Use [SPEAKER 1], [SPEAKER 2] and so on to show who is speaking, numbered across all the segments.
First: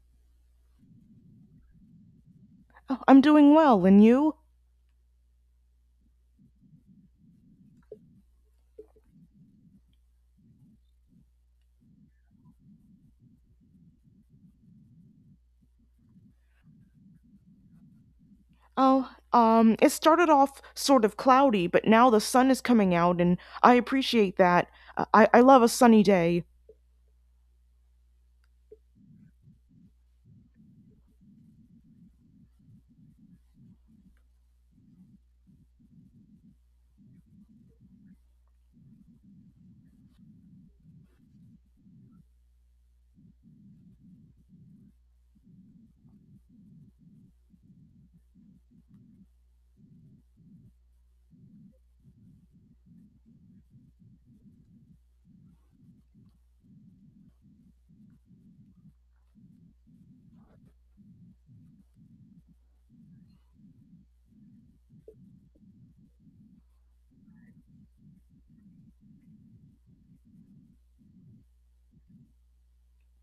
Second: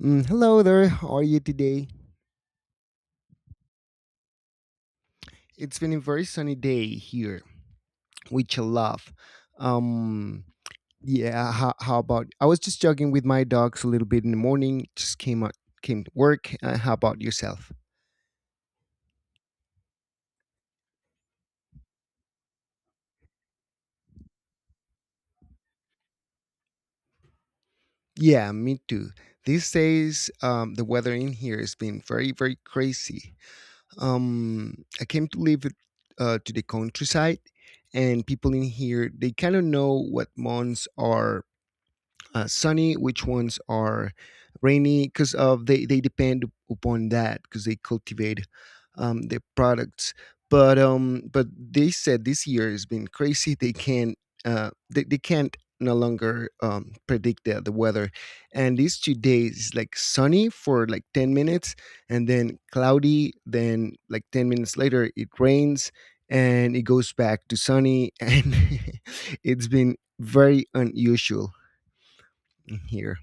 [SPEAKER 1] Hello there. How are you today?
[SPEAKER 2] Oh, I'm doing well, and you?
[SPEAKER 1] It's been a very sunny day here, which I love. Um, yeah. How about? I was just jogging with my dogs a little bit in the morning. Just came out, came to work. How about yourself?
[SPEAKER 2] Oh, it started off sort of cloudy, but now the sun is coming out, and I appreciate that. I love a sunny day.
[SPEAKER 1] Yeah, me too. These days, the weather in here has been very, very crazy. I came to live to the countryside, and people in here they kind of know what months are sunny, which ones are rainy, because of they depend upon that because they cultivate their products. But they said this year has been crazy. They can't they can't no longer predict the weather, and these 2 days is like sunny for like 10 minutes, and then cloudy, then like 10 minutes later it rains and it goes back to sunny and it's been very unusual here.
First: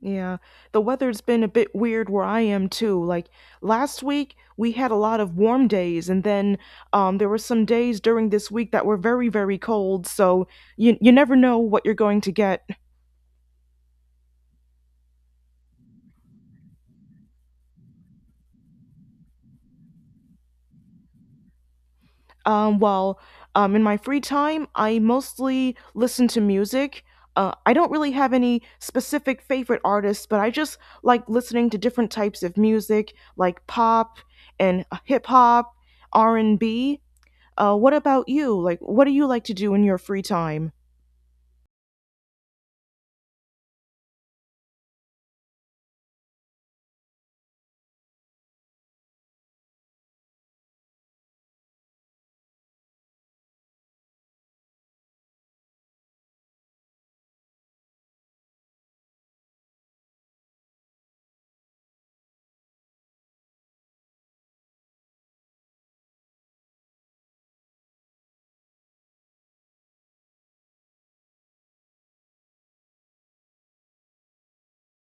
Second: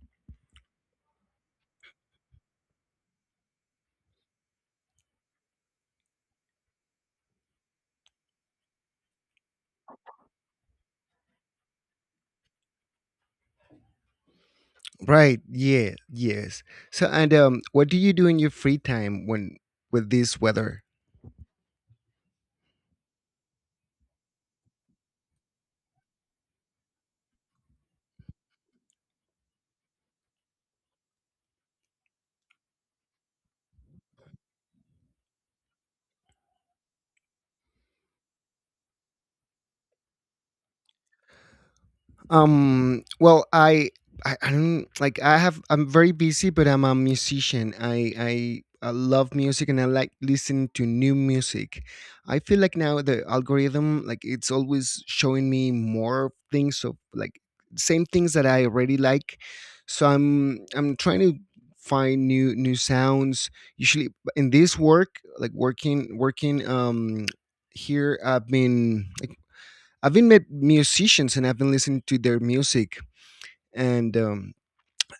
[SPEAKER 2] Yeah, the weather's been a bit weird where I am too. Like last week, we had a lot of warm days, and then there were some days during this week that were very, very cold, so you never know what you're going to get.
[SPEAKER 1] Right. Yeah. Yes. So, and what do you do in your free time when with this weather?
[SPEAKER 2] Um, well, in my free time, I mostly listen to music. I don't really have any specific favorite artists, but I just like listening to different types of music, like pop and hip hop, R and B. What about you? Like, what do you like to do in your free time?
[SPEAKER 1] Well, I don't like. I have. I'm very busy, but I'm a musician. I love music, and I like listening to new music. I feel like now the algorithm, like, it's always showing me more things of like same things that I already like. So I'm trying to find new sounds usually in this work like working. Here I've been met musicians and I've been listening to their music. And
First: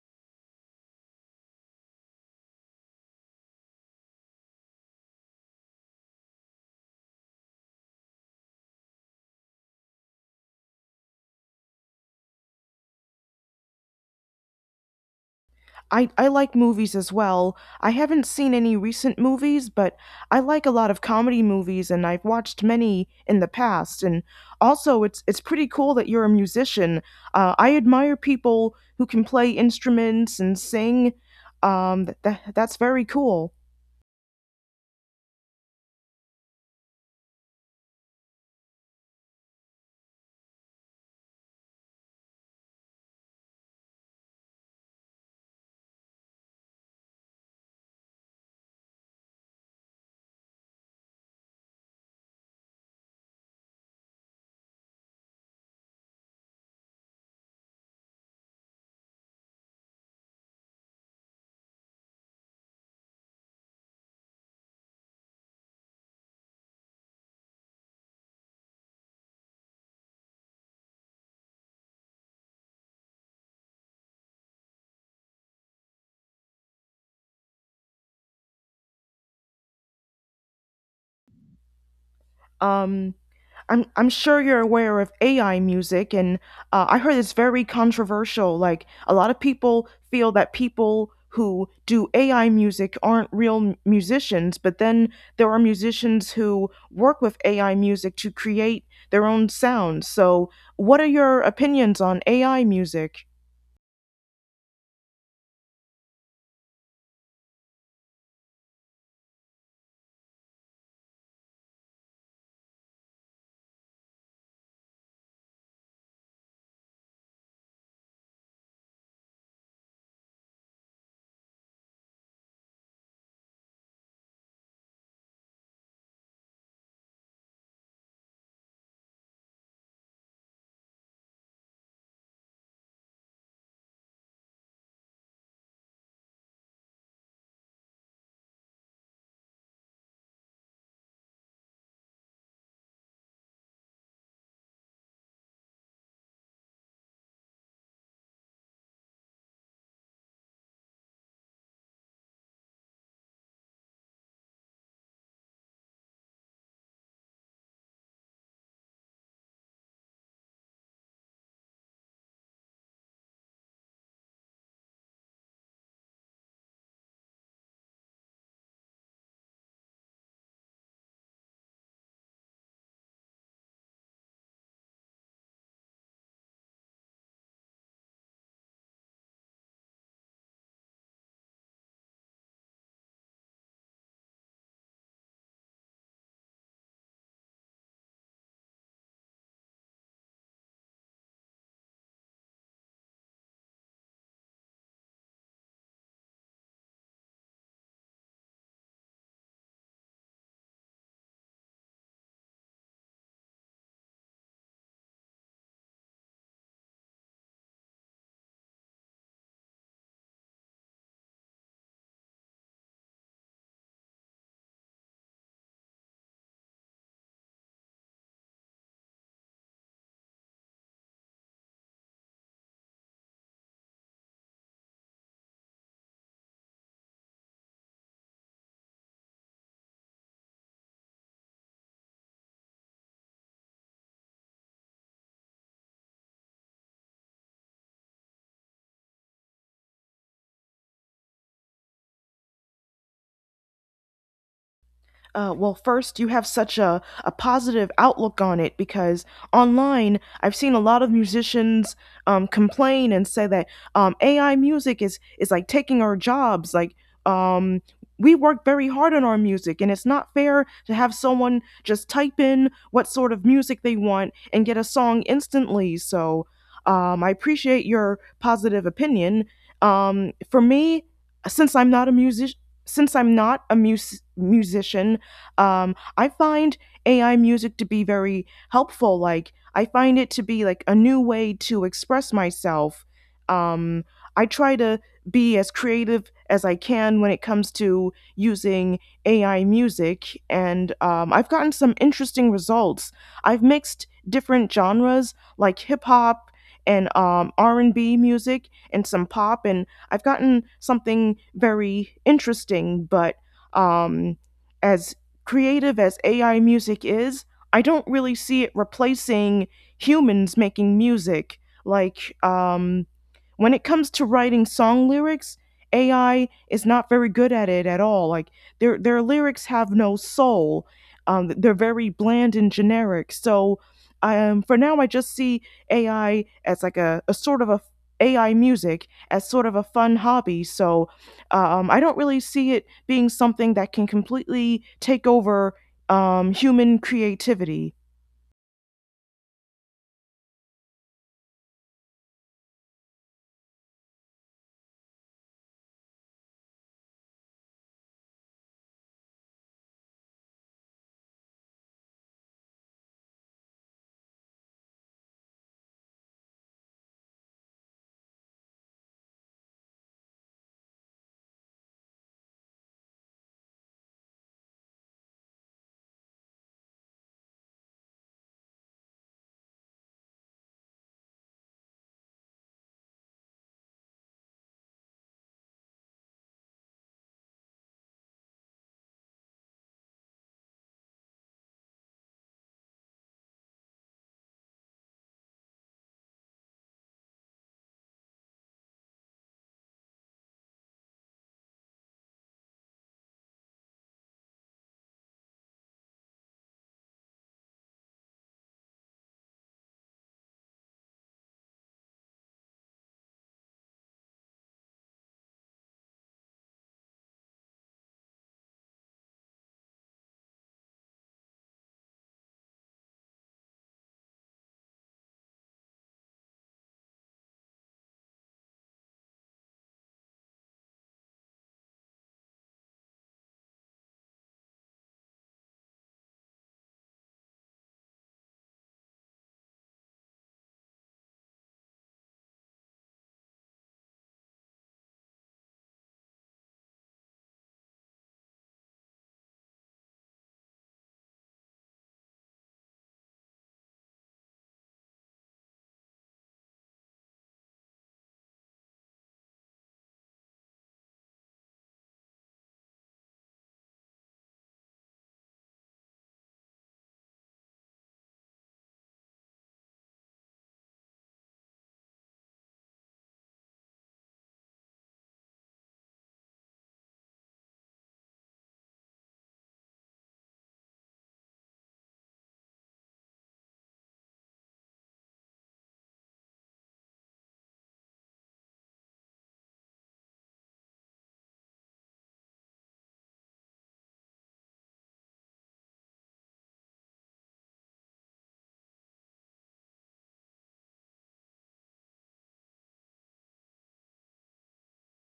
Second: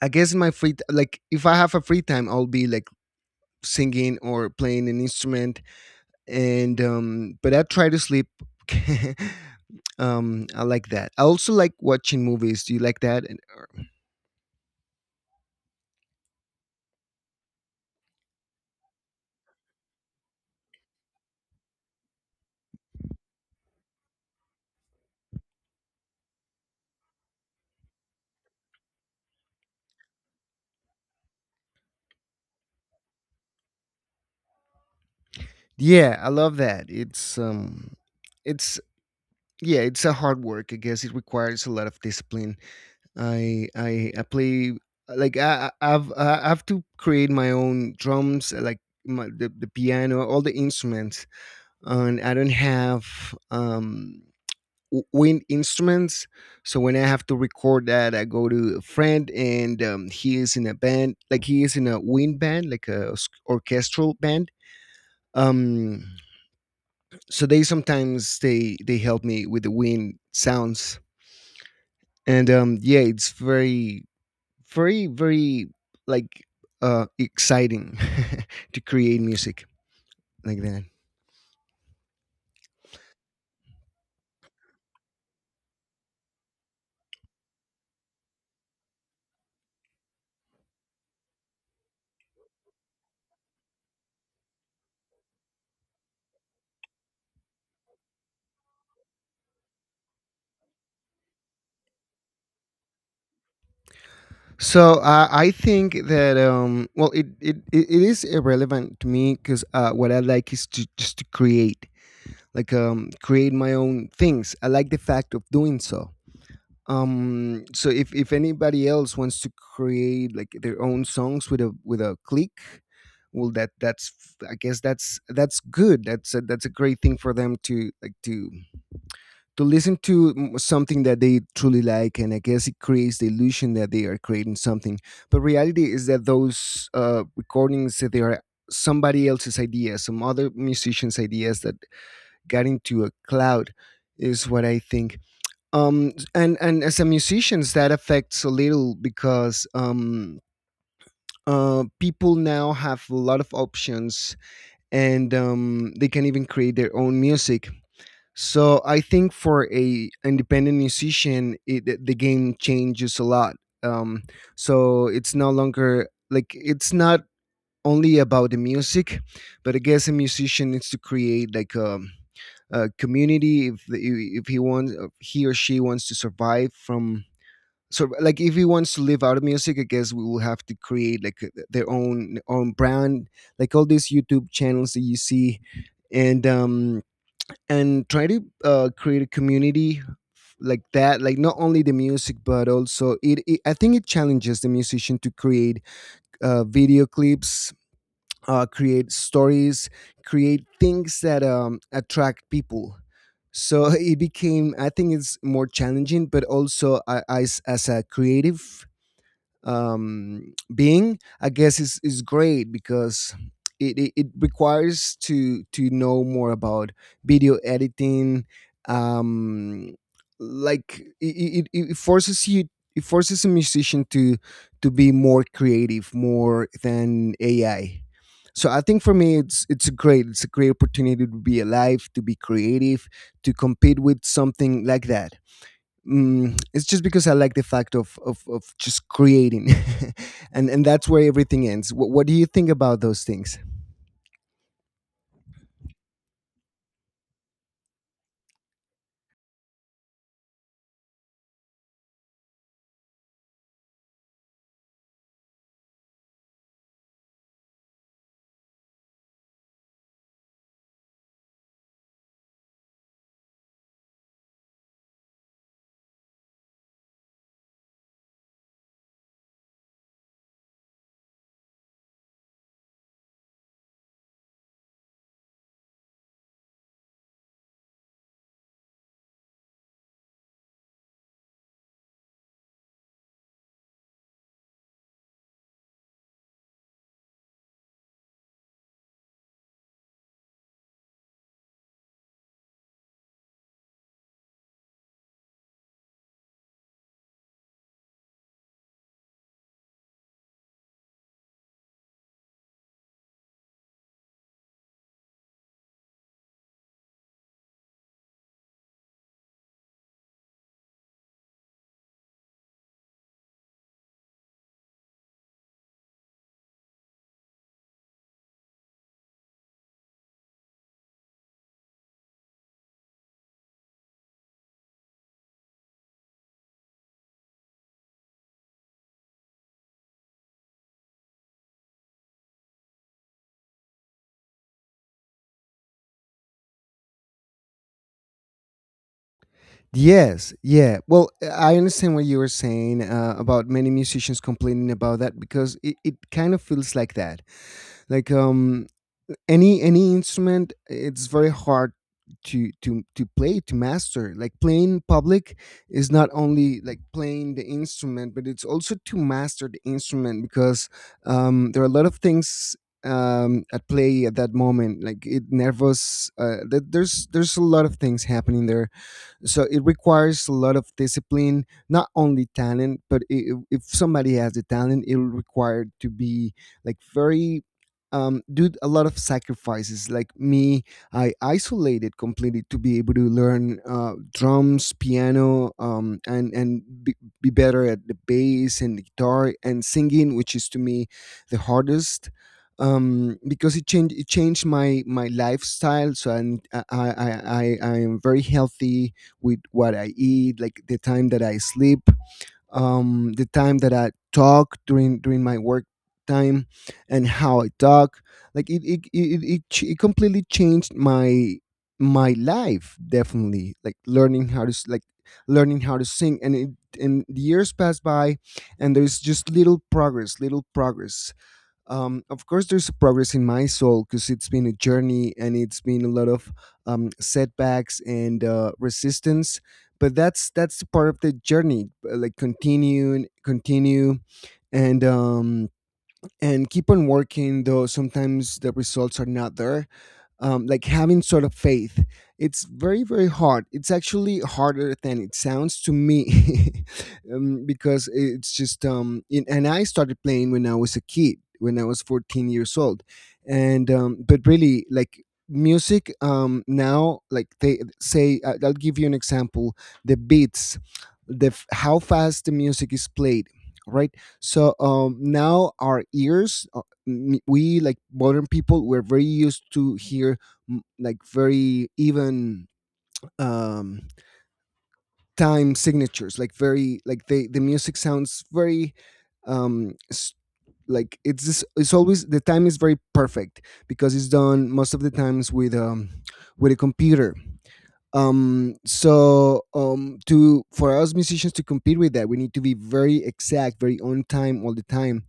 [SPEAKER 1] I guess in my like if I have a free time, I'll be like singing or playing an instrument. And But I try to sleep. I like that. I also like watching movies. Do you like that?
[SPEAKER 2] I like movies as well. I haven't seen any recent movies, but I like a lot of comedy movies and I've watched many in the past. And also, it's pretty cool that you're a musician. I admire people who can play instruments and sing. That's very cool.
[SPEAKER 1] Yeah, I love that. It's yeah, it's a hard work. I guess it requires a lot of discipline. I play like I have to create my own drums, like my, the piano, all the instruments. And I don't have wind instruments, so when I have to record that I go to a friend and he is in a band, like he is in a wind band, like orchestral band. um so they sometimes they help me with the wind sounds. And Yeah, it's very, very like exciting to create music like that.
[SPEAKER 2] Um, I'm sure you're aware of AI music, and I heard it's very controversial. Like a lot of people feel that people who do AI music aren't real musicians, but then there are musicians who work with AI music to create their own sounds. So, what are your opinions on AI music?
[SPEAKER 1] I think that well it is irrelevant to me because what I like is to just to create, like create my own things. I like the fact of doing so. If anybody else wants to create like their own songs with a click, well that that's I guess that's that's a great thing for them to like to listen to something that they truly like. And I guess it creates the illusion that they are creating something, but reality is that those recordings that they are somebody else's ideas, some other musicians ideas that got into a cloud, is what I think. And as a musicians, that affects a little because people now have a lot of options, and they can even create their own music. So I think for a independent the game changes a lot. um so it's no longer like, it's not only about the music, but I guess a musician needs to create like a community if if he wants, if he or she wants to survive from. So like if he wants to live out of music, I guess we will have to create like their own brand, like all these YouTube channels that you see. And um and try to create a community like that, like not only the music but also it I think it challenges the musician to create video clips, create stories, create things that attract people. So it became, I think it's more challenging, but also as a creative being, I guess is great because it requires to know more about video editing. Um, like it forces you, it forces a musician to be more creative, more than AI. So I think for me it's great. It's a great opportunity to be alive, to be creative, to compete with something like that. It's just because I like the fact of of just creating, and that's where everything ends. What do you think about those things?
[SPEAKER 2] Well, first, you have such a positive outlook on it because online, I've seen a lot of musicians complain and say that AI music is like taking our jobs. Like, um, we work very hard on our music, and it's not fair to have someone just type in what sort of music they want and get a song instantly. So, I appreciate your positive opinion. For me, since I'm not a music, since I'm not a musician, I find AI music to be very helpful. Like, I find it to be like a new way to express myself. Um, I try to be as creative as I can when it comes to using AI music, and I've gotten some interesting results. I've mixed different genres like hip hop and R&B music and some pop, and I've gotten something very interesting. But um, as creative as AI music is, I don't really see it replacing humans making music. Like, when it comes to writing song lyrics, AI is not very good at it at all. Like, their lyrics have no soul. They're very bland and generic. So, for now, I just see AI as like a sort of a AI music as sort of a fun hobby. So, I don't really see it being something that can completely take over human creativity.
[SPEAKER 1] Yes, yeah. Well, I understand what you were saying about many musicians complaining about that because it kind of feels like that. Like any instrument, it's very hard to to play, to master. Like playing in public is not only like playing the instrument, but it's also to master the instrument because there are a lot of things at play at that moment, like it nervous, there's a lot of things happening there. So it requires a lot of discipline, not only talent, but I if somebody has the talent, it'll require to be like very do a lot of sacrifices. Like me, I isolated completely to be able to learn drums, piano, and be better at the bass and the guitar and singing, which is to me the hardest, because it changed my my lifestyle. I i I am very healthy with what I eat, like the time that I sleep, the time that I talk during my work time, and how I talk. Like it completely changed my life, definitely, like learning how to like learning how to sing. And it and the years pass by, and there's just little progress. Of course, there's progress in my soul because it's been a journey, and it's been a lot of setbacks and resistance. But that's the part of the journey, like continue, and continue, and um, and keep on working. Though sometimes the results are not there, like having sort of faith. It's very, very hard. It's actually harder than it sounds to me because it's just, and I started playing when I was a kid, when I was 14 years old. But really, like, music now like they say I'll give you an example. The beats, how fast the music is played, right? So now our ears, we like modern people, we're very used to hear, like very even um time signatures, like very like the music sounds very um s- like it's just, it's always the time is very perfect because it's done most of the times with a computer. To for us musicians to compete with that, we need to be very exact, very on time all the time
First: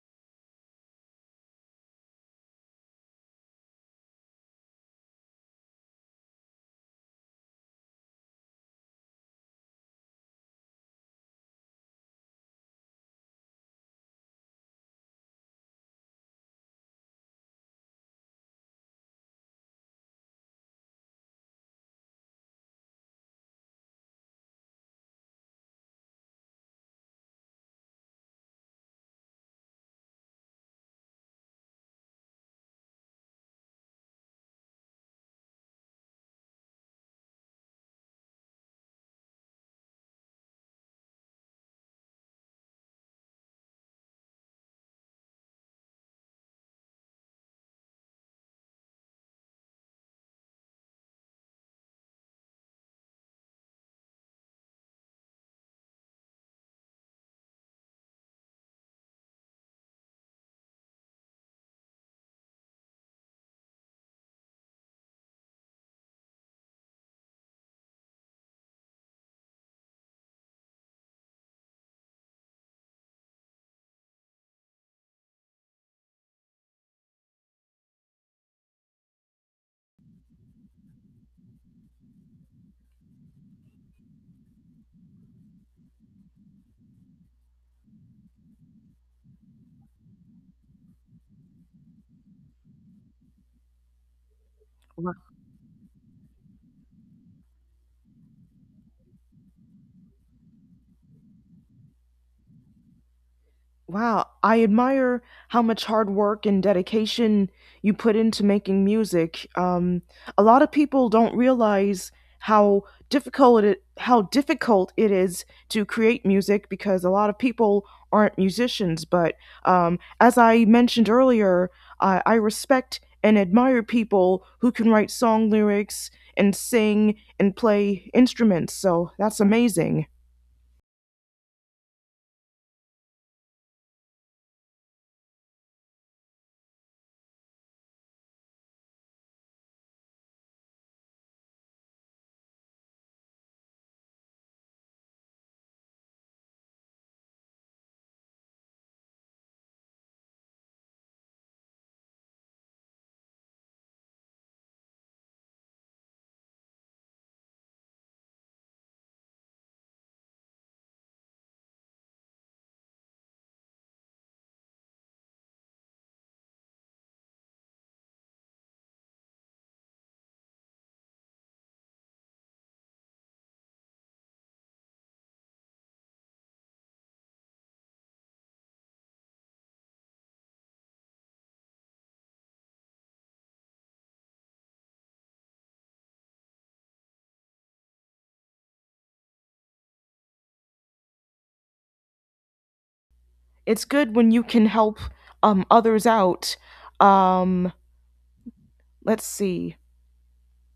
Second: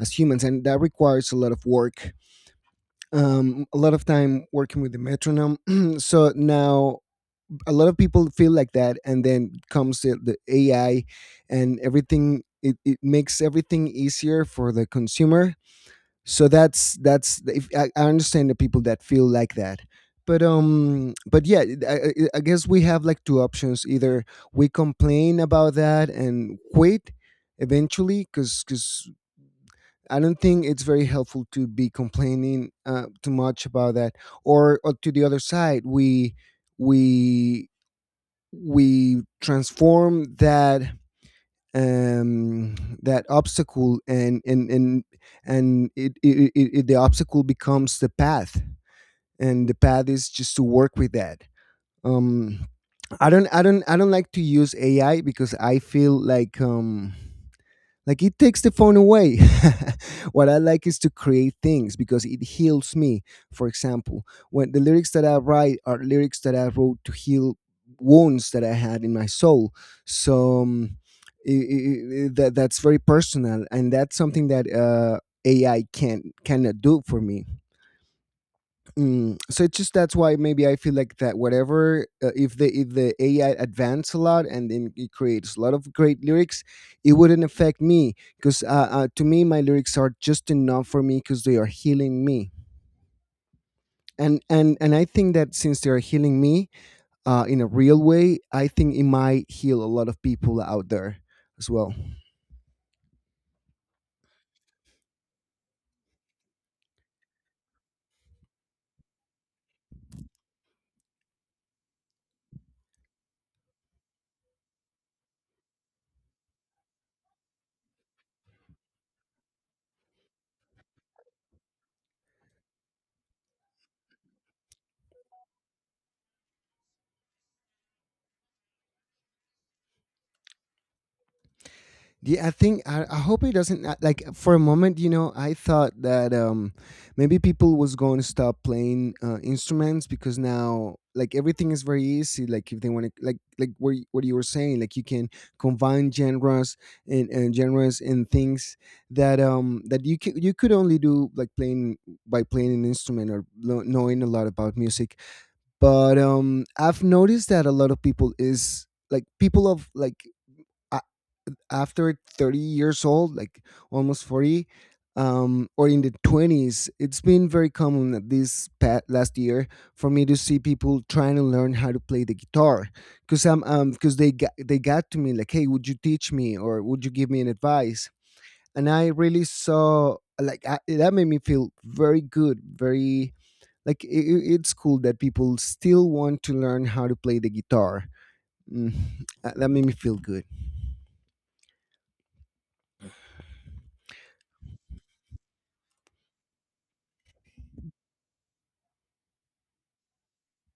[SPEAKER 1] as humans, and that requires a lot of work, a lot of time working with the metronome. So now a lot of people feel like that, and then comes the AI and everything. It makes everything easier for the consumer. So that's the- if, I understand the people that feel like that. But yeah, I guess we have like two options: either we complain about that and quit eventually, because I don't think it's very helpful to be complaining too much about that. Or to the other side, we we transform that um, that obstacle, and it, it the obstacle becomes the path, and the path is just to work with that. Um, I don't like to use AI because I feel like it takes the phone away. What I like is to create things because it heals me. For example, when the lyrics that I write are lyrics that I wrote to heal wounds that I had in my soul. So that that's very personal, and that's something that AI can cannot do for me. Mm, so it's just that's why maybe I feel like that. Whatever, if the AI advance a lot, and then it creates a lot of great lyrics, it wouldn't affect me because to me my lyrics are just enough for me because they are healing me. And I think that since they are healing me in a real way, I think it might heal a lot of people out there as well.
[SPEAKER 2] Wow, I admire how much hard work and dedication you put into making music. A lot of people don't realize how how difficult it is to create music because a lot of people aren't musicians. But as I mentioned earlier, I respect and admire people who can write song lyrics and sing and play instruments. So that's amazing.
[SPEAKER 1] Yeah, I think I hope it doesn't, like, for a moment. You know, I thought that maybe people was going to stop playing instruments because now like everything is very easy. Like if they want to, like what you were saying, like you can combine genres and genres and things that that you could only do like playing by playing an instrument, or knowing a lot about music. But I've noticed that a lot of people is, like, people of, like, after 30 years old, like almost 40, or in the 20s. It's been very common that last year for me to see people trying to learn how to play the guitar, because I'm because they got to me like, hey, would you teach me, or would you give me an advice? And I really saw, that made me feel very good, very, it's cool that people still want to learn how to play the guitar. Mm, that made me feel good.
[SPEAKER 2] It's good when you can help others out. Um, let's see.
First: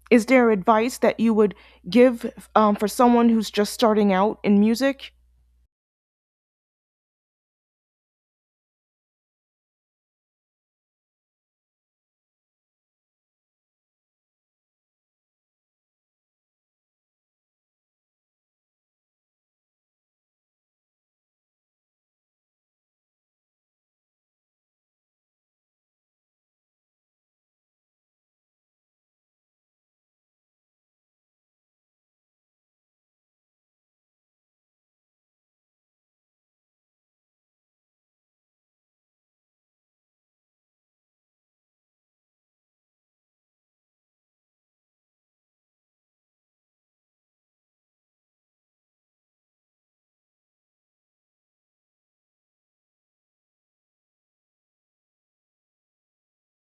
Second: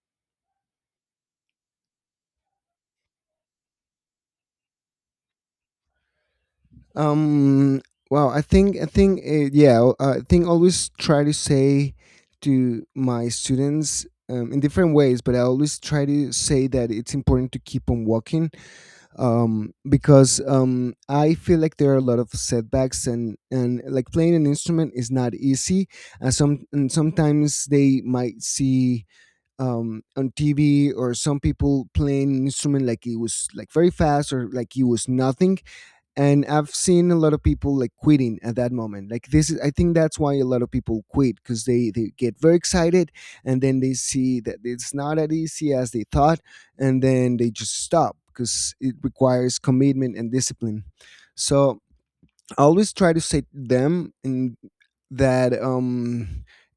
[SPEAKER 2] Is there advice that you would give for someone who's just starting out in music?
[SPEAKER 1] Um. Well, I think, yeah. Well, I think, always try to say to my students, in different ways, but I always try to say that it's important to keep on walking, because I feel like there are a lot of setbacks, and like playing an instrument is not easy. And sometimes they might see, on TV, or some people playing an instrument like it was, like, very fast, or like it was nothing, and I've seen a lot of people, like, quitting at that moment. Like, this is I think that's why a lot of people quit, because they get very excited, and then they see that it's not as easy as they thought, and then they just stop because it requires commitment and discipline. So I always try to say to them, in that,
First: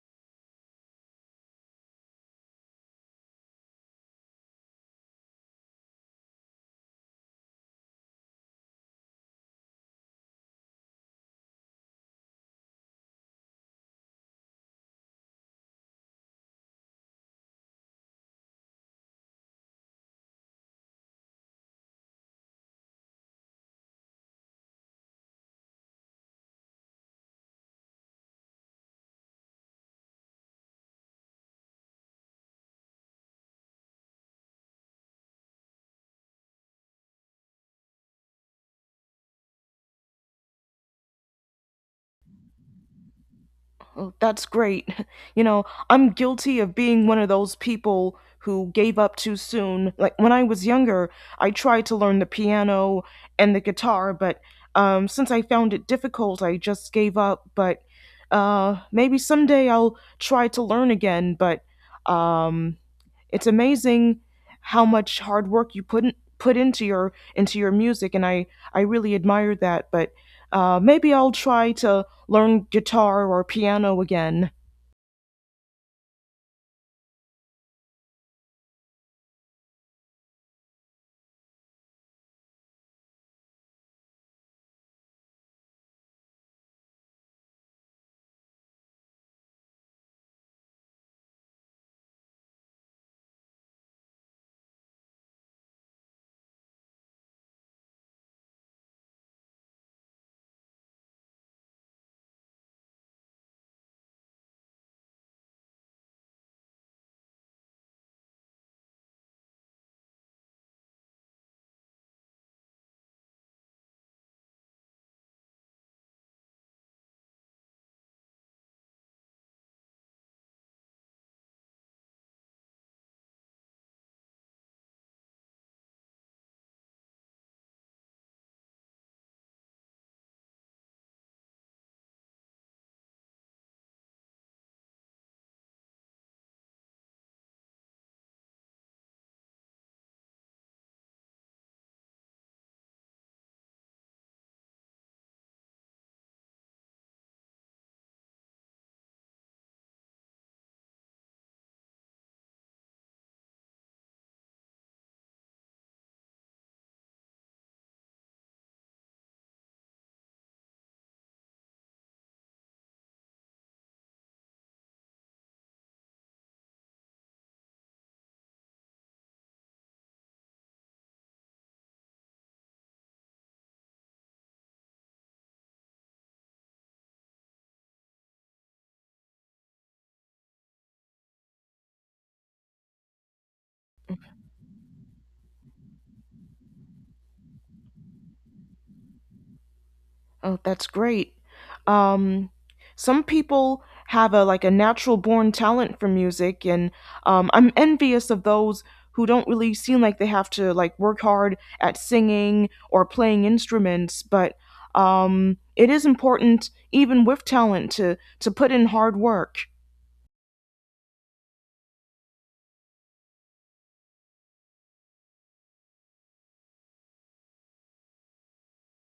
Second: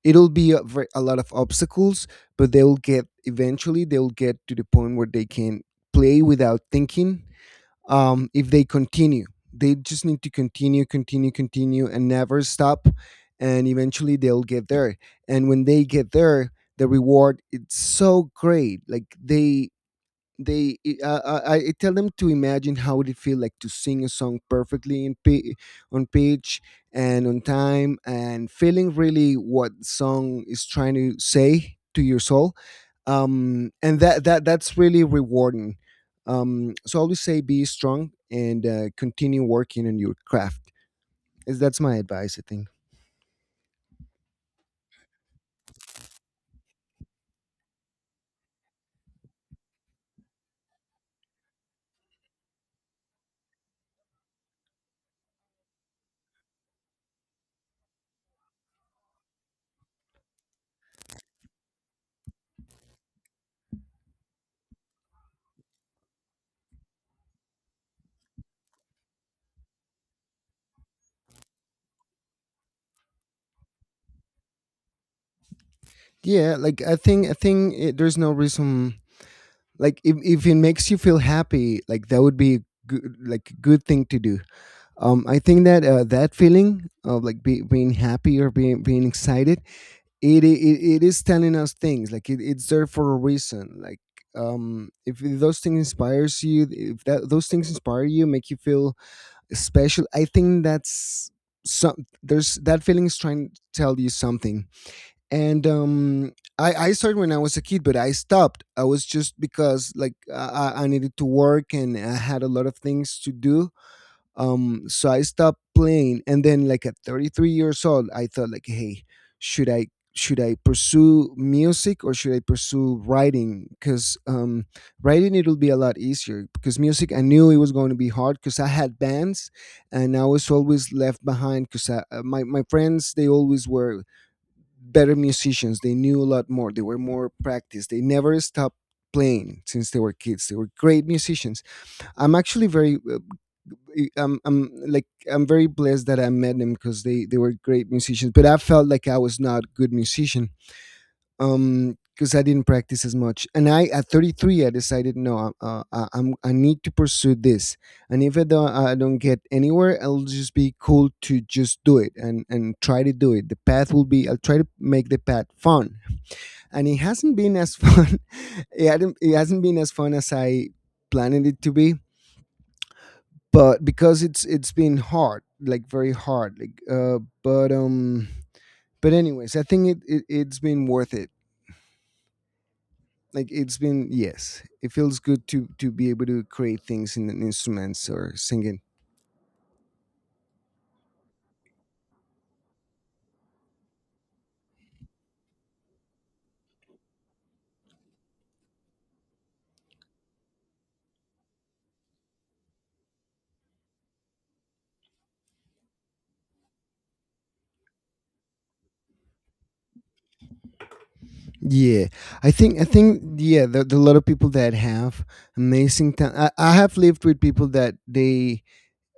[SPEAKER 1] it'll be a lot of obstacles, but they'll get eventually they'll get to the point where they can play without thinking, if they continue. They just need to continue, continue, continue, and never stop. And eventually they'll get there. And when they get there, the reward, it's so great. Like I tell them, to imagine how would it feel like to sing a song perfectly on pitch, and on time, and feeling really what song is trying to say to your soul. And that's really rewarding. So I always say, be strong and continue working on your craft. Is That's my advice, I think.
[SPEAKER 2] Oh, that's great. You know, I'm guilty of being one of those people who gave up too soon. Like when I was younger, I tried to learn the piano and the guitar, but since I found it difficult, I just gave up. But maybe someday I'll try to learn again. But um, it's amazing how much hard work you put in, put into your music, and I really admire that. But maybe I'll try to learn guitar or piano again.
[SPEAKER 1] Yeah, like I think there's no reason. Like, if it makes you feel happy, like that would be good, like a good thing to do. I think that, that feeling of like, being happy, or being excited, it is telling us things. Like, it's there for a reason. Like, if those things inspires you, if that those things inspire you, make you feel special, I think that's... some There's that feeling is trying to tell you something. And, I started when I was a kid, but I stopped. I was just Because, like, I needed to work, and I had a lot of things to do. So I stopped playing, and then, like, at 33 years old, I thought, like, hey, should i should I pursue music, or should I pursue writing? Because, writing, it'll be a lot easier, because music, I knew it was going to be hard, because I had bands, and I was always left behind because my friends, they always were better musicians, they knew a lot more, they were more practiced, they never stopped playing since they were kids. They were great musicians. I'm actually very, I'm very blessed that I met them, because they were great musicians. But I felt like I was not good musician, because I didn't practice as much. And I, at 33, I decided, no, I need to pursue this. And if I don't I don't get anywhere, I'll just be cool to just do it, and try to do it. The path will be I'll try to make the path fun. And it hasn't been as fun. It hasn't been as fun as I planned it to be, but because it's been hard, like very hard, like, but, but anyways, I think it's been worth it. Like, it's been, yes, it feels good to be able to create things in an instruments, or singing.
[SPEAKER 2] Oh, that's great. Um, some people have a like a natural born talent for music, and I'm envious of those who don't really seem like they have to like work hard at singing or playing instruments. But it is important, even with talent, to put in hard work.
[SPEAKER 1] Yeah, I think, yeah, there are a lot of people that have amazing time. I have lived with people that they,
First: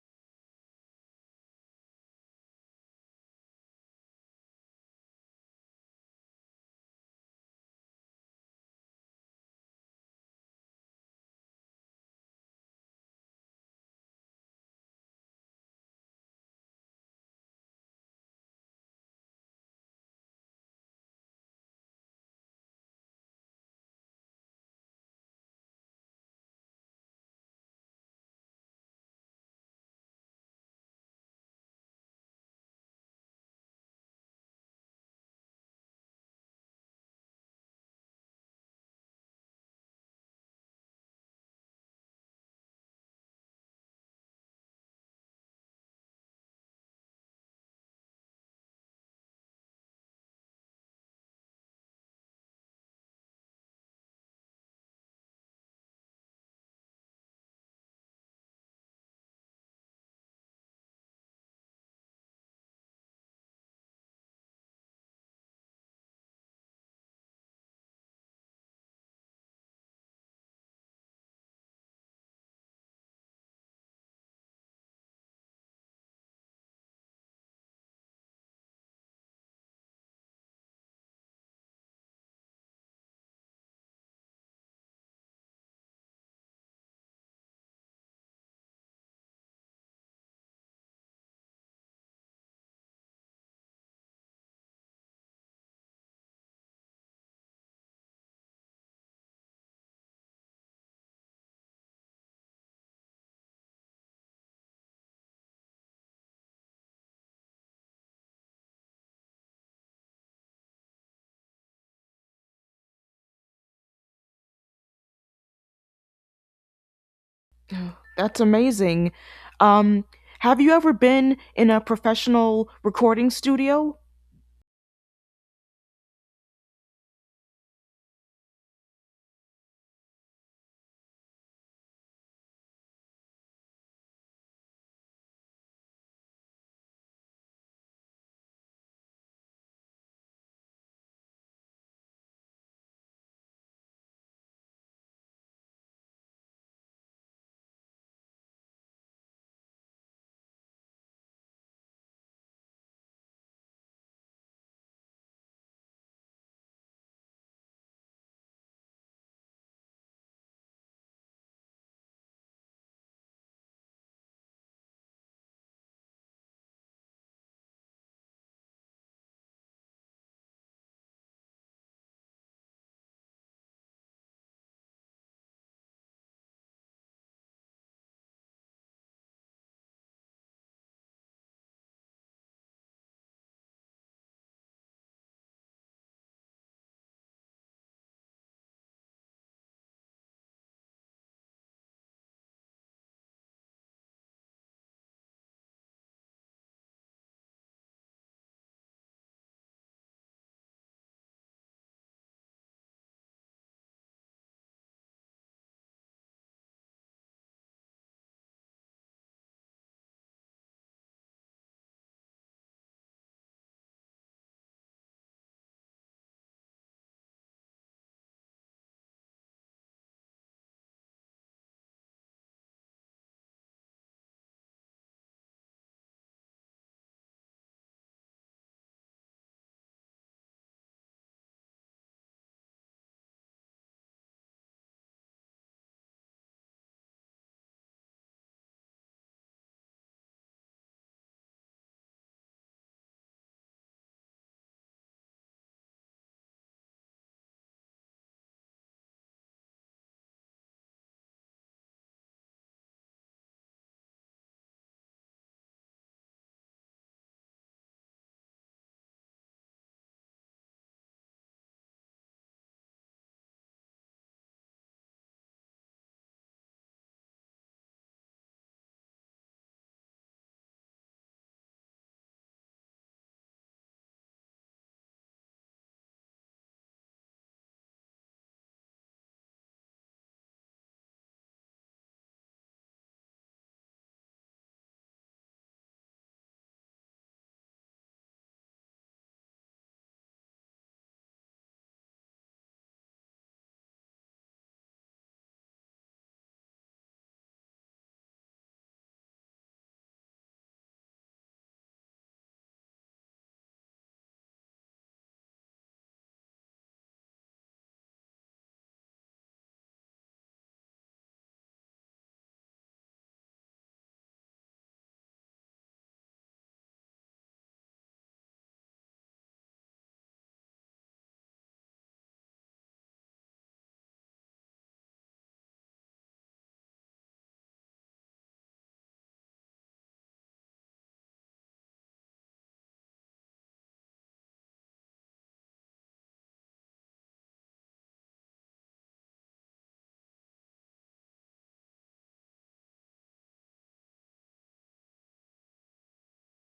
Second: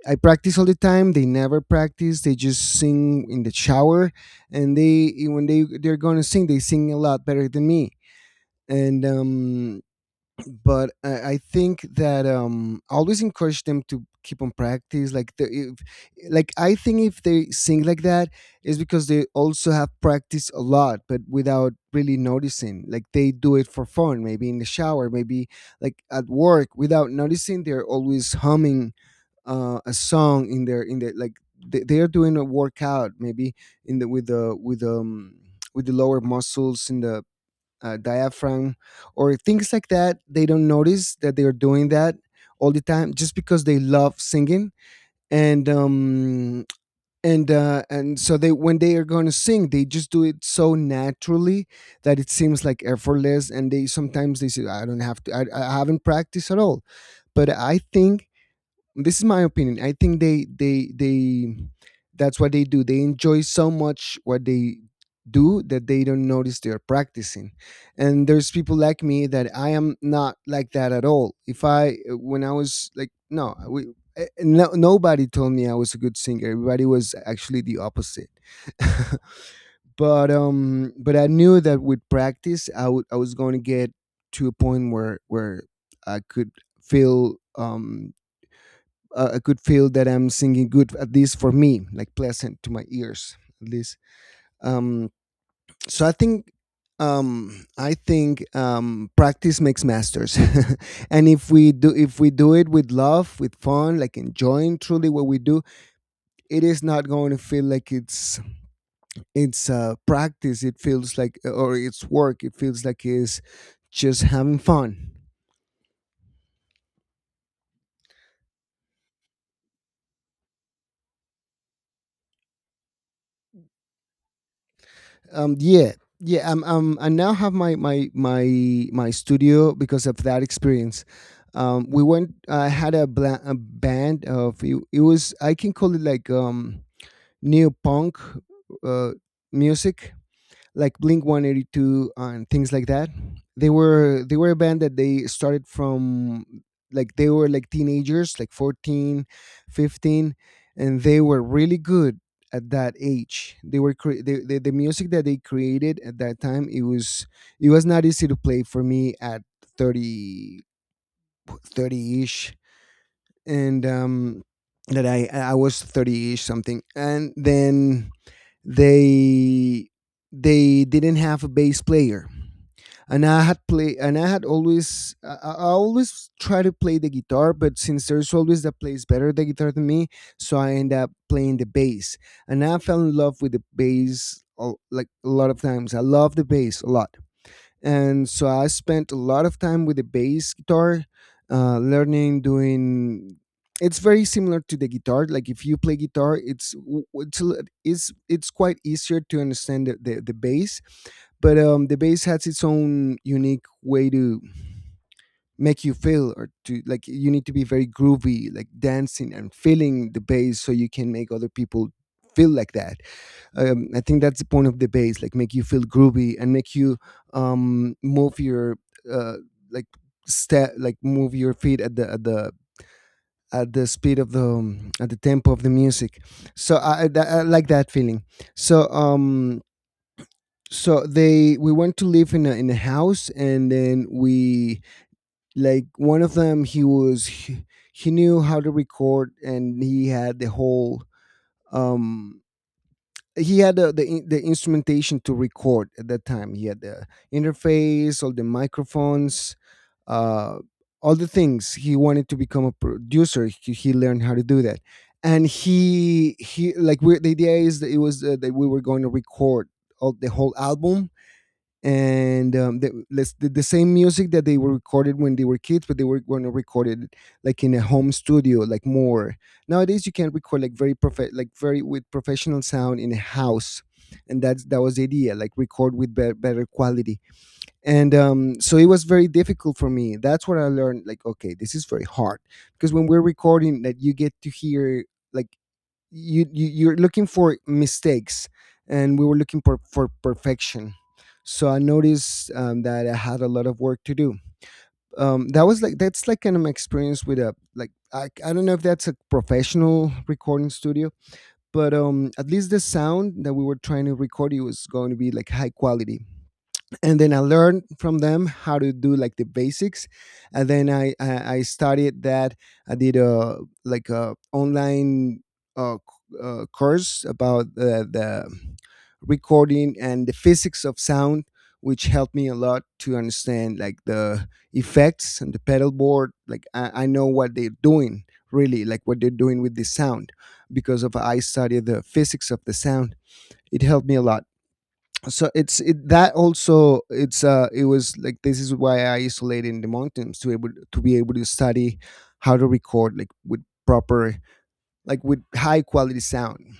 [SPEAKER 1] I practice all the time, they never practice, they just sing in the shower, and they when they're gonna sing, they sing a lot better than me. And, um, but I think that, I always encourage them to keep on practice. Like, the, if, like, I think if they sing like that, is because they also have practiced a lot, but without really noticing. Like, they do it for fun, maybe in the shower, maybe like at work, without noticing. They're always humming a song in their like, they are doing a workout, maybe in the with the, with the lower muscles in the, diaphragm, or things like that, they don't notice that they are doing that all the time, just because they love singing. And um and uh and so they, when they are going to sing, they just do it so naturally, that it seems like effortless. And they sometimes they say, I haven't practiced at all. But I think, this is my opinion, I think, they that's what they do, they enjoy so much what they do that they don't notice they are practicing. And there's people like me that I am not like that at all. If I When I was, like, no we no, nobody told me I was a good singer, everybody was actually the opposite. But I knew that with practice I was going to get to a point where I could feel, I could feel that I'm singing good, at least for me, like pleasant to my ears, at least. Um, so I think, practice makes masters, and if we do it with love, with fun, like enjoying truly what we do, it is not going to feel like it's practice. It feels like, or it's work. It feels like it's just having fun.
[SPEAKER 2] That's amazing. Um, have you ever been in a professional recording studio?
[SPEAKER 1] Yeah, yeah, I now have my studio because of that experience. We went I had a band of, it was, I can call it like, neo punk uh music, like Blink 182 and things like that. They were a band that they started from, like, they were, like, teenagers, like 14, 15, and they were really good at that age. The music that they created at that time, it was not easy to play for me at 30, 30 ish. And that I was 30ish something. And then they they didn't have a bass player, and I had always, I always try to play the guitar, but since there's always that plays better the guitar than me, so I end up playing the bass. And I fell in love with the bass like, a lot of times, I love the bass a lot. And so I spent a lot of time with the bass guitar, learning, doing. It's very similar to the guitar. Like if you play guitar, it's w- it's a li- it's quite easier to understand the bass, but the bass has its own unique way to make you feel, or to like you need to be very groovy, like dancing and feeling the bass, so you can make other people feel like that. I think that's the point of the bass, like make you feel groovy and make you move your uh like step, like move your feet at the speed of the at the tempo of the music. So I like that feeling. So so they We went to live in a house, and then we, one of them, he knew how to record, and he had the whole um he had the instrumentation to record at that time. He had the interface, all the microphones, uh, all the things. He wanted to become a producer. He learned how to do that, and he like we the idea is that it was that we were going to record the whole album, and the same music that they were recorded when they were kids, but they were going to record it like in a home studio, like more. Nowadays, you can record like like very, with professional sound, in a house, and that was the idea, like record with better quality. And so it was very difficult for me. That's what I learned. Like, okay, this is very hard, because when we're recording, that you get to hear, like, you you're looking for mistakes, and we were looking for perfection. So I noticed, that I had a lot of work to do. That was like, that's like kind of my experience with a, like I don't know if that's a professional recording studio, but at least the sound that we were trying to record, it was going to be like high quality. And then I learned from them how to do like the basics, and then I studied that. I did a, like a online, course about the recording and the physics of sound, which helped me a lot to understand like the effects and the pedal board. Like I know what they're doing, really, like what they're doing with the sound, because of I studied the physics of the sound. It helped me a lot. So that also it was like, this is why I isolated in the mountains to able to be able to study how to record, like with proper, like with high quality sound.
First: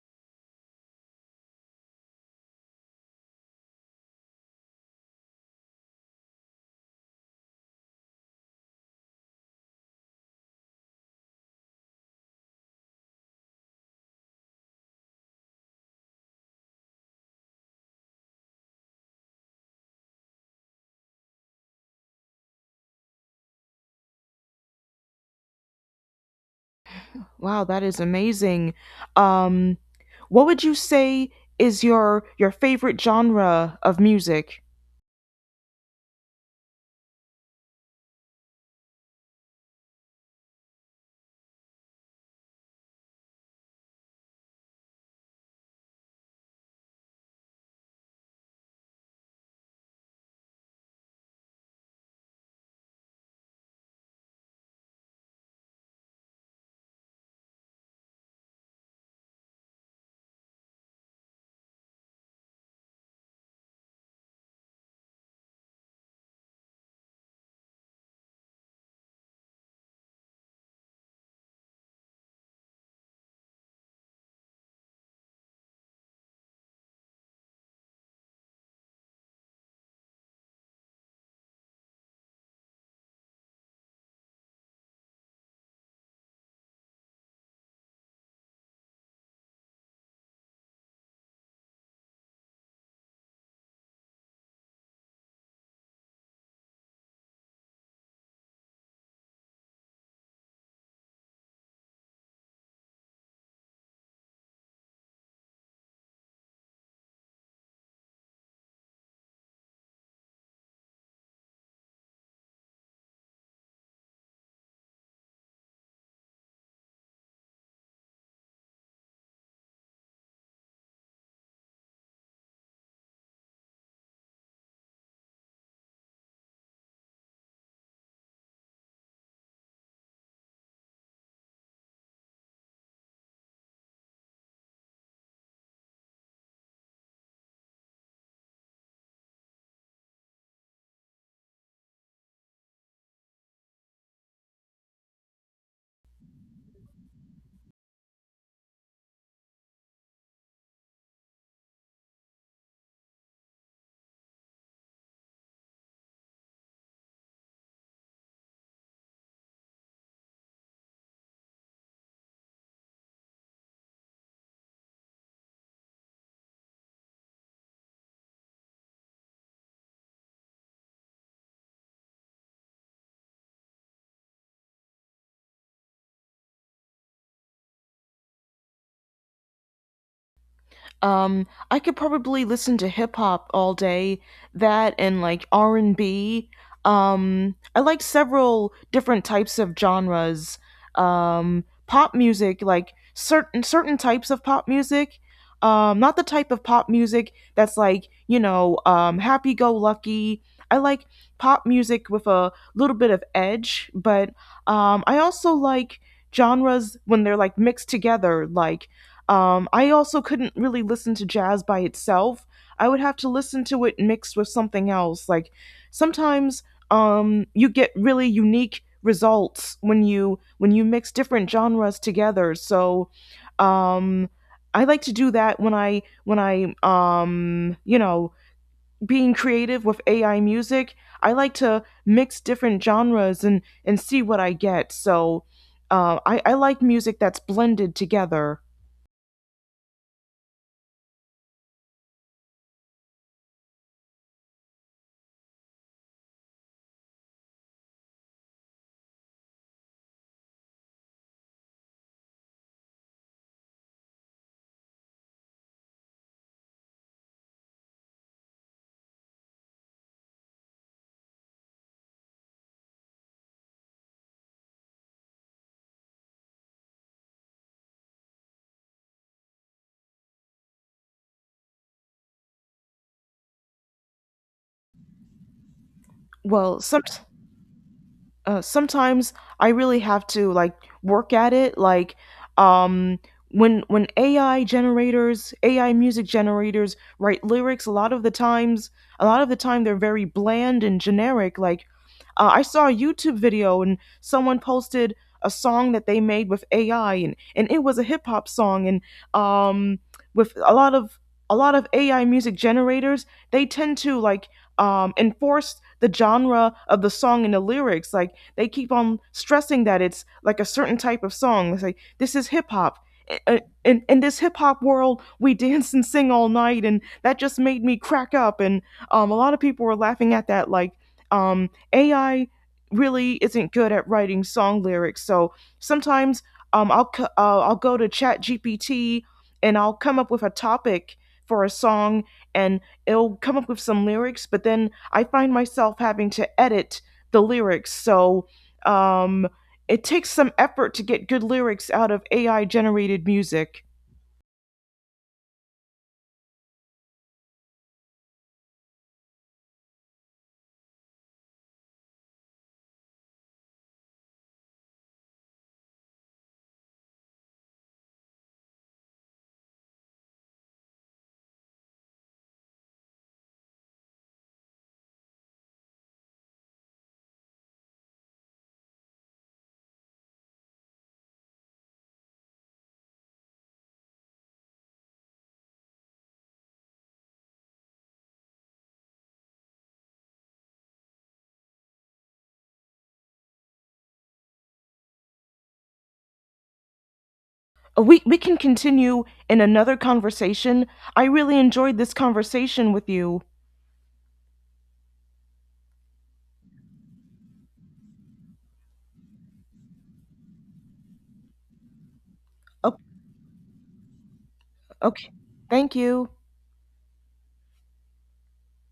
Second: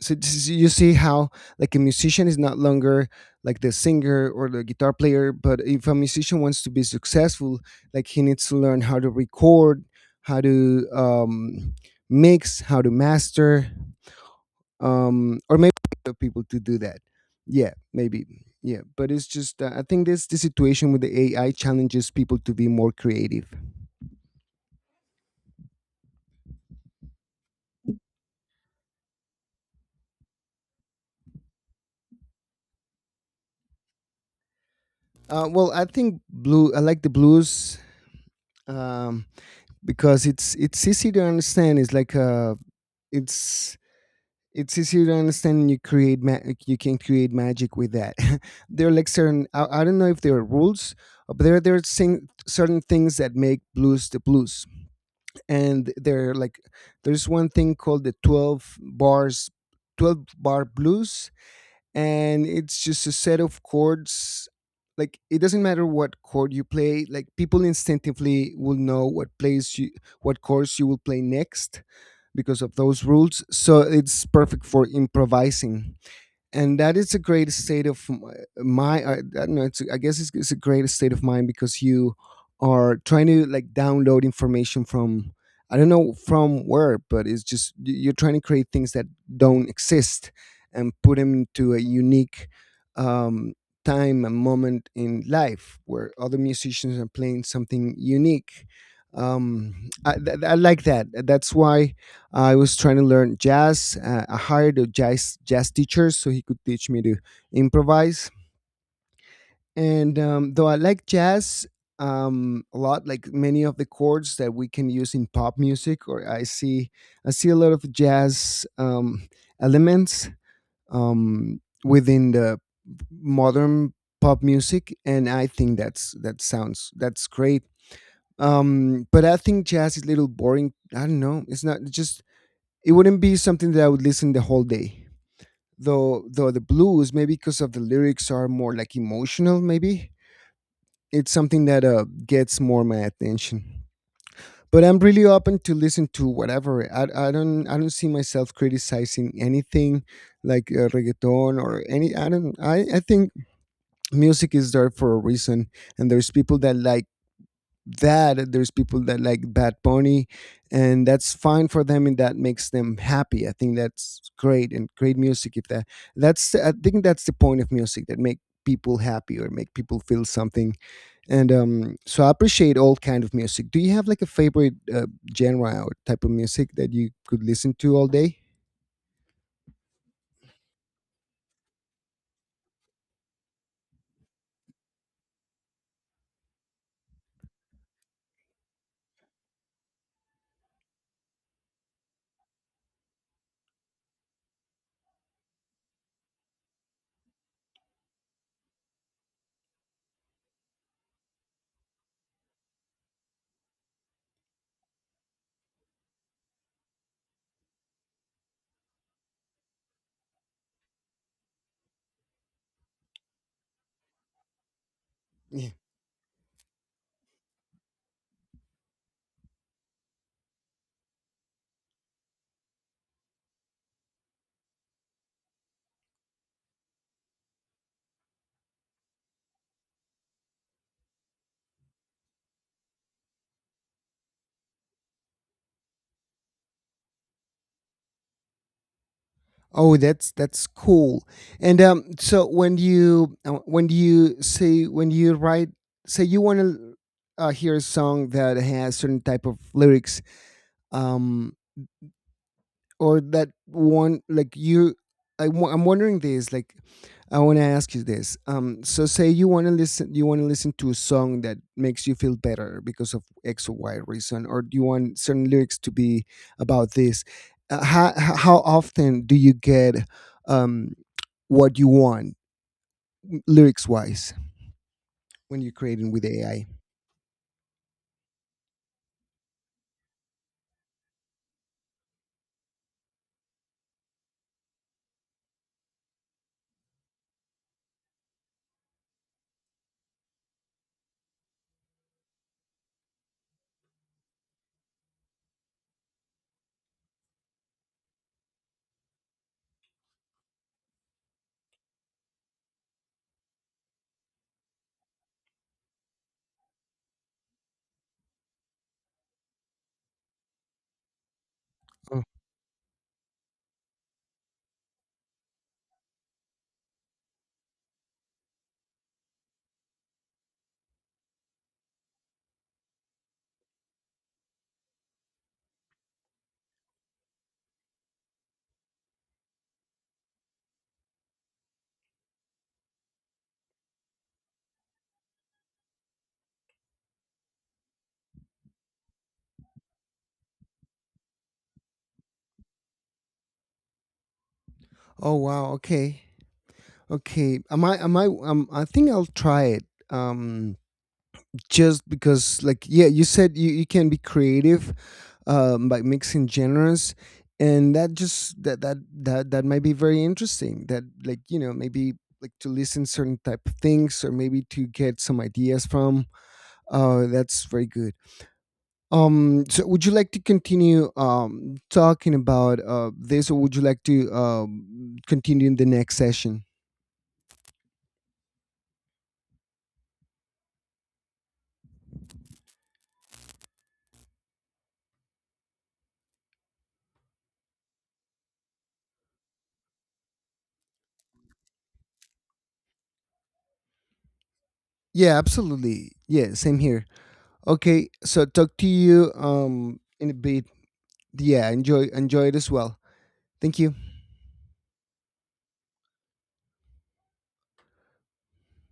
[SPEAKER 1] So you see how like a musician is not longer like the singer or the guitar player, but if a musician wants to be successful, like he needs to learn how to record, how to mix, how to master, or maybe other people to do that. Yeah, maybe. Yeah, but it's just, I think this, the situation with the AI challenges people to be more creative.
[SPEAKER 2] Wow, that is amazing. Um, what would you say is your favorite genre of music?
[SPEAKER 1] Well, I think blue I like the blues. um because it's easy to understand, it's like, it's it's easier to understand, and you create like, you can create magic with that. There are like certain, I don't know if there are rules, but there are certain things that make blues the blues. And there are like, there's one thing called the 12 bars, 12 bar blues, and it's just a set of chords. Like, it doesn't matter what chord you play, like people instinctively will know what plays you, what chords you will play next, because of those rules. So it's perfect for improvising, and that is a great state of my. I don't know. I guess it's a great state of mind because you are trying to like download information from, I don't know from where, but it's just you're trying to create things that don't exist and put them into a unique, um, time and moment in life where other musicians are playing something unique. I like that. That's why I was trying to learn jazz. I hired a jazz teacher so he could teach me to improvise. And though I like jazz a lot, like many of the chords that we can use in pop music, or I see a lot of jazz elements within the modern pop music, and I think that's great. But I think jazz is a little boring. I don't know. It's not just, it wouldn't be something that I would listen the whole day. Though the blues, maybe because of the lyrics are more like emotional, maybe it's something that gets more my attention. But I'm really open to listen to whatever. I don't see myself criticizing anything, like reggaeton or any. I don't. I think music is there for a reason, and there's people that like that, there's people that like bad pony, and that's fine for them, and that makes them happy. I think that's great, and great music, if that, that's I think that's the point of music, that make people happy or make people feel something. And so I appreciate all kind of music. Do you have like a favorite genre or type of music that you could listen to all day?
[SPEAKER 2] I could probably listen to hip hop all day, that and like R and B. I like several different types of genres. Pop music, like certain types of pop music. Not the type of pop music that's like you know happy go lucky. I like pop music with a little bit of edge, but I also like genres when they're like mixed together, like I also couldn't really listen to jazz by itself. I would have to listen to it mixed with something else. Like
[SPEAKER 1] Yeah.
[SPEAKER 2] sometimes you get really unique results when you mix different genres together. So um, I like to do that when I you know, being creative with AI music. I like to mix different genres and see what I get. So I like music that's blended together.
[SPEAKER 1] Oh, that's cool. And so when you say when you write, say you want to hear a song that has certain type of lyrics, um, or that one, like you, I'm wondering this, like, I want to ask you this, so say you want to listen to a song that makes you feel better because of x or y reason, or do you want certain lyrics to be about this? How often do you get um what you want, lyrics wise, when you're creating with AI?
[SPEAKER 2] Well, some sometimes I really have to like work at it. Like um, when AI generators, AI music generators write lyrics, a lot of the times, a lot of the time they're very bland and generic. Like I saw a YouTube video and someone posted a song that they made with AI, and it was a hip hop song, and um, with a lot of AI music generators, they tend to like enforce the genre of the song and the lyrics. Like they keep on stressing that it's like a certain type of song. They say,
[SPEAKER 1] Oh.
[SPEAKER 2] this is hip hop. In, in this hip hop world, we dance and sing all night, and that just made me crack up. And a lot of people were laughing at that, like, AI really isn't good at writing song lyrics. So sometimes um, I'll, I'll go to Chat GPT and I'll come up with a topic for a song and it'll come up with some lyrics, but then I find myself having to edit the lyrics. So um, it takes some effort to get good lyrics out of AI generated music.
[SPEAKER 1] Oh wow, okay. Okay, am I I think I'll try it, just because, like, yeah, you said you can be creative, by mixing genres, and that just that might be very interesting, that, like, you know, maybe like to listen certain type of things, or maybe to get some ideas from. That's very good. So would you like to continue talking about this, or would you like to continue in the next session?
[SPEAKER 2] We can continue in another conversation. I really enjoyed this conversation with you.
[SPEAKER 1] Yeah, absolutely. Yeah, same here. Okay, so talk to you in a bit. Yeah, enjoy it as well.
[SPEAKER 2] Oh,
[SPEAKER 1] Thank you.
[SPEAKER 2] okay. Thank you.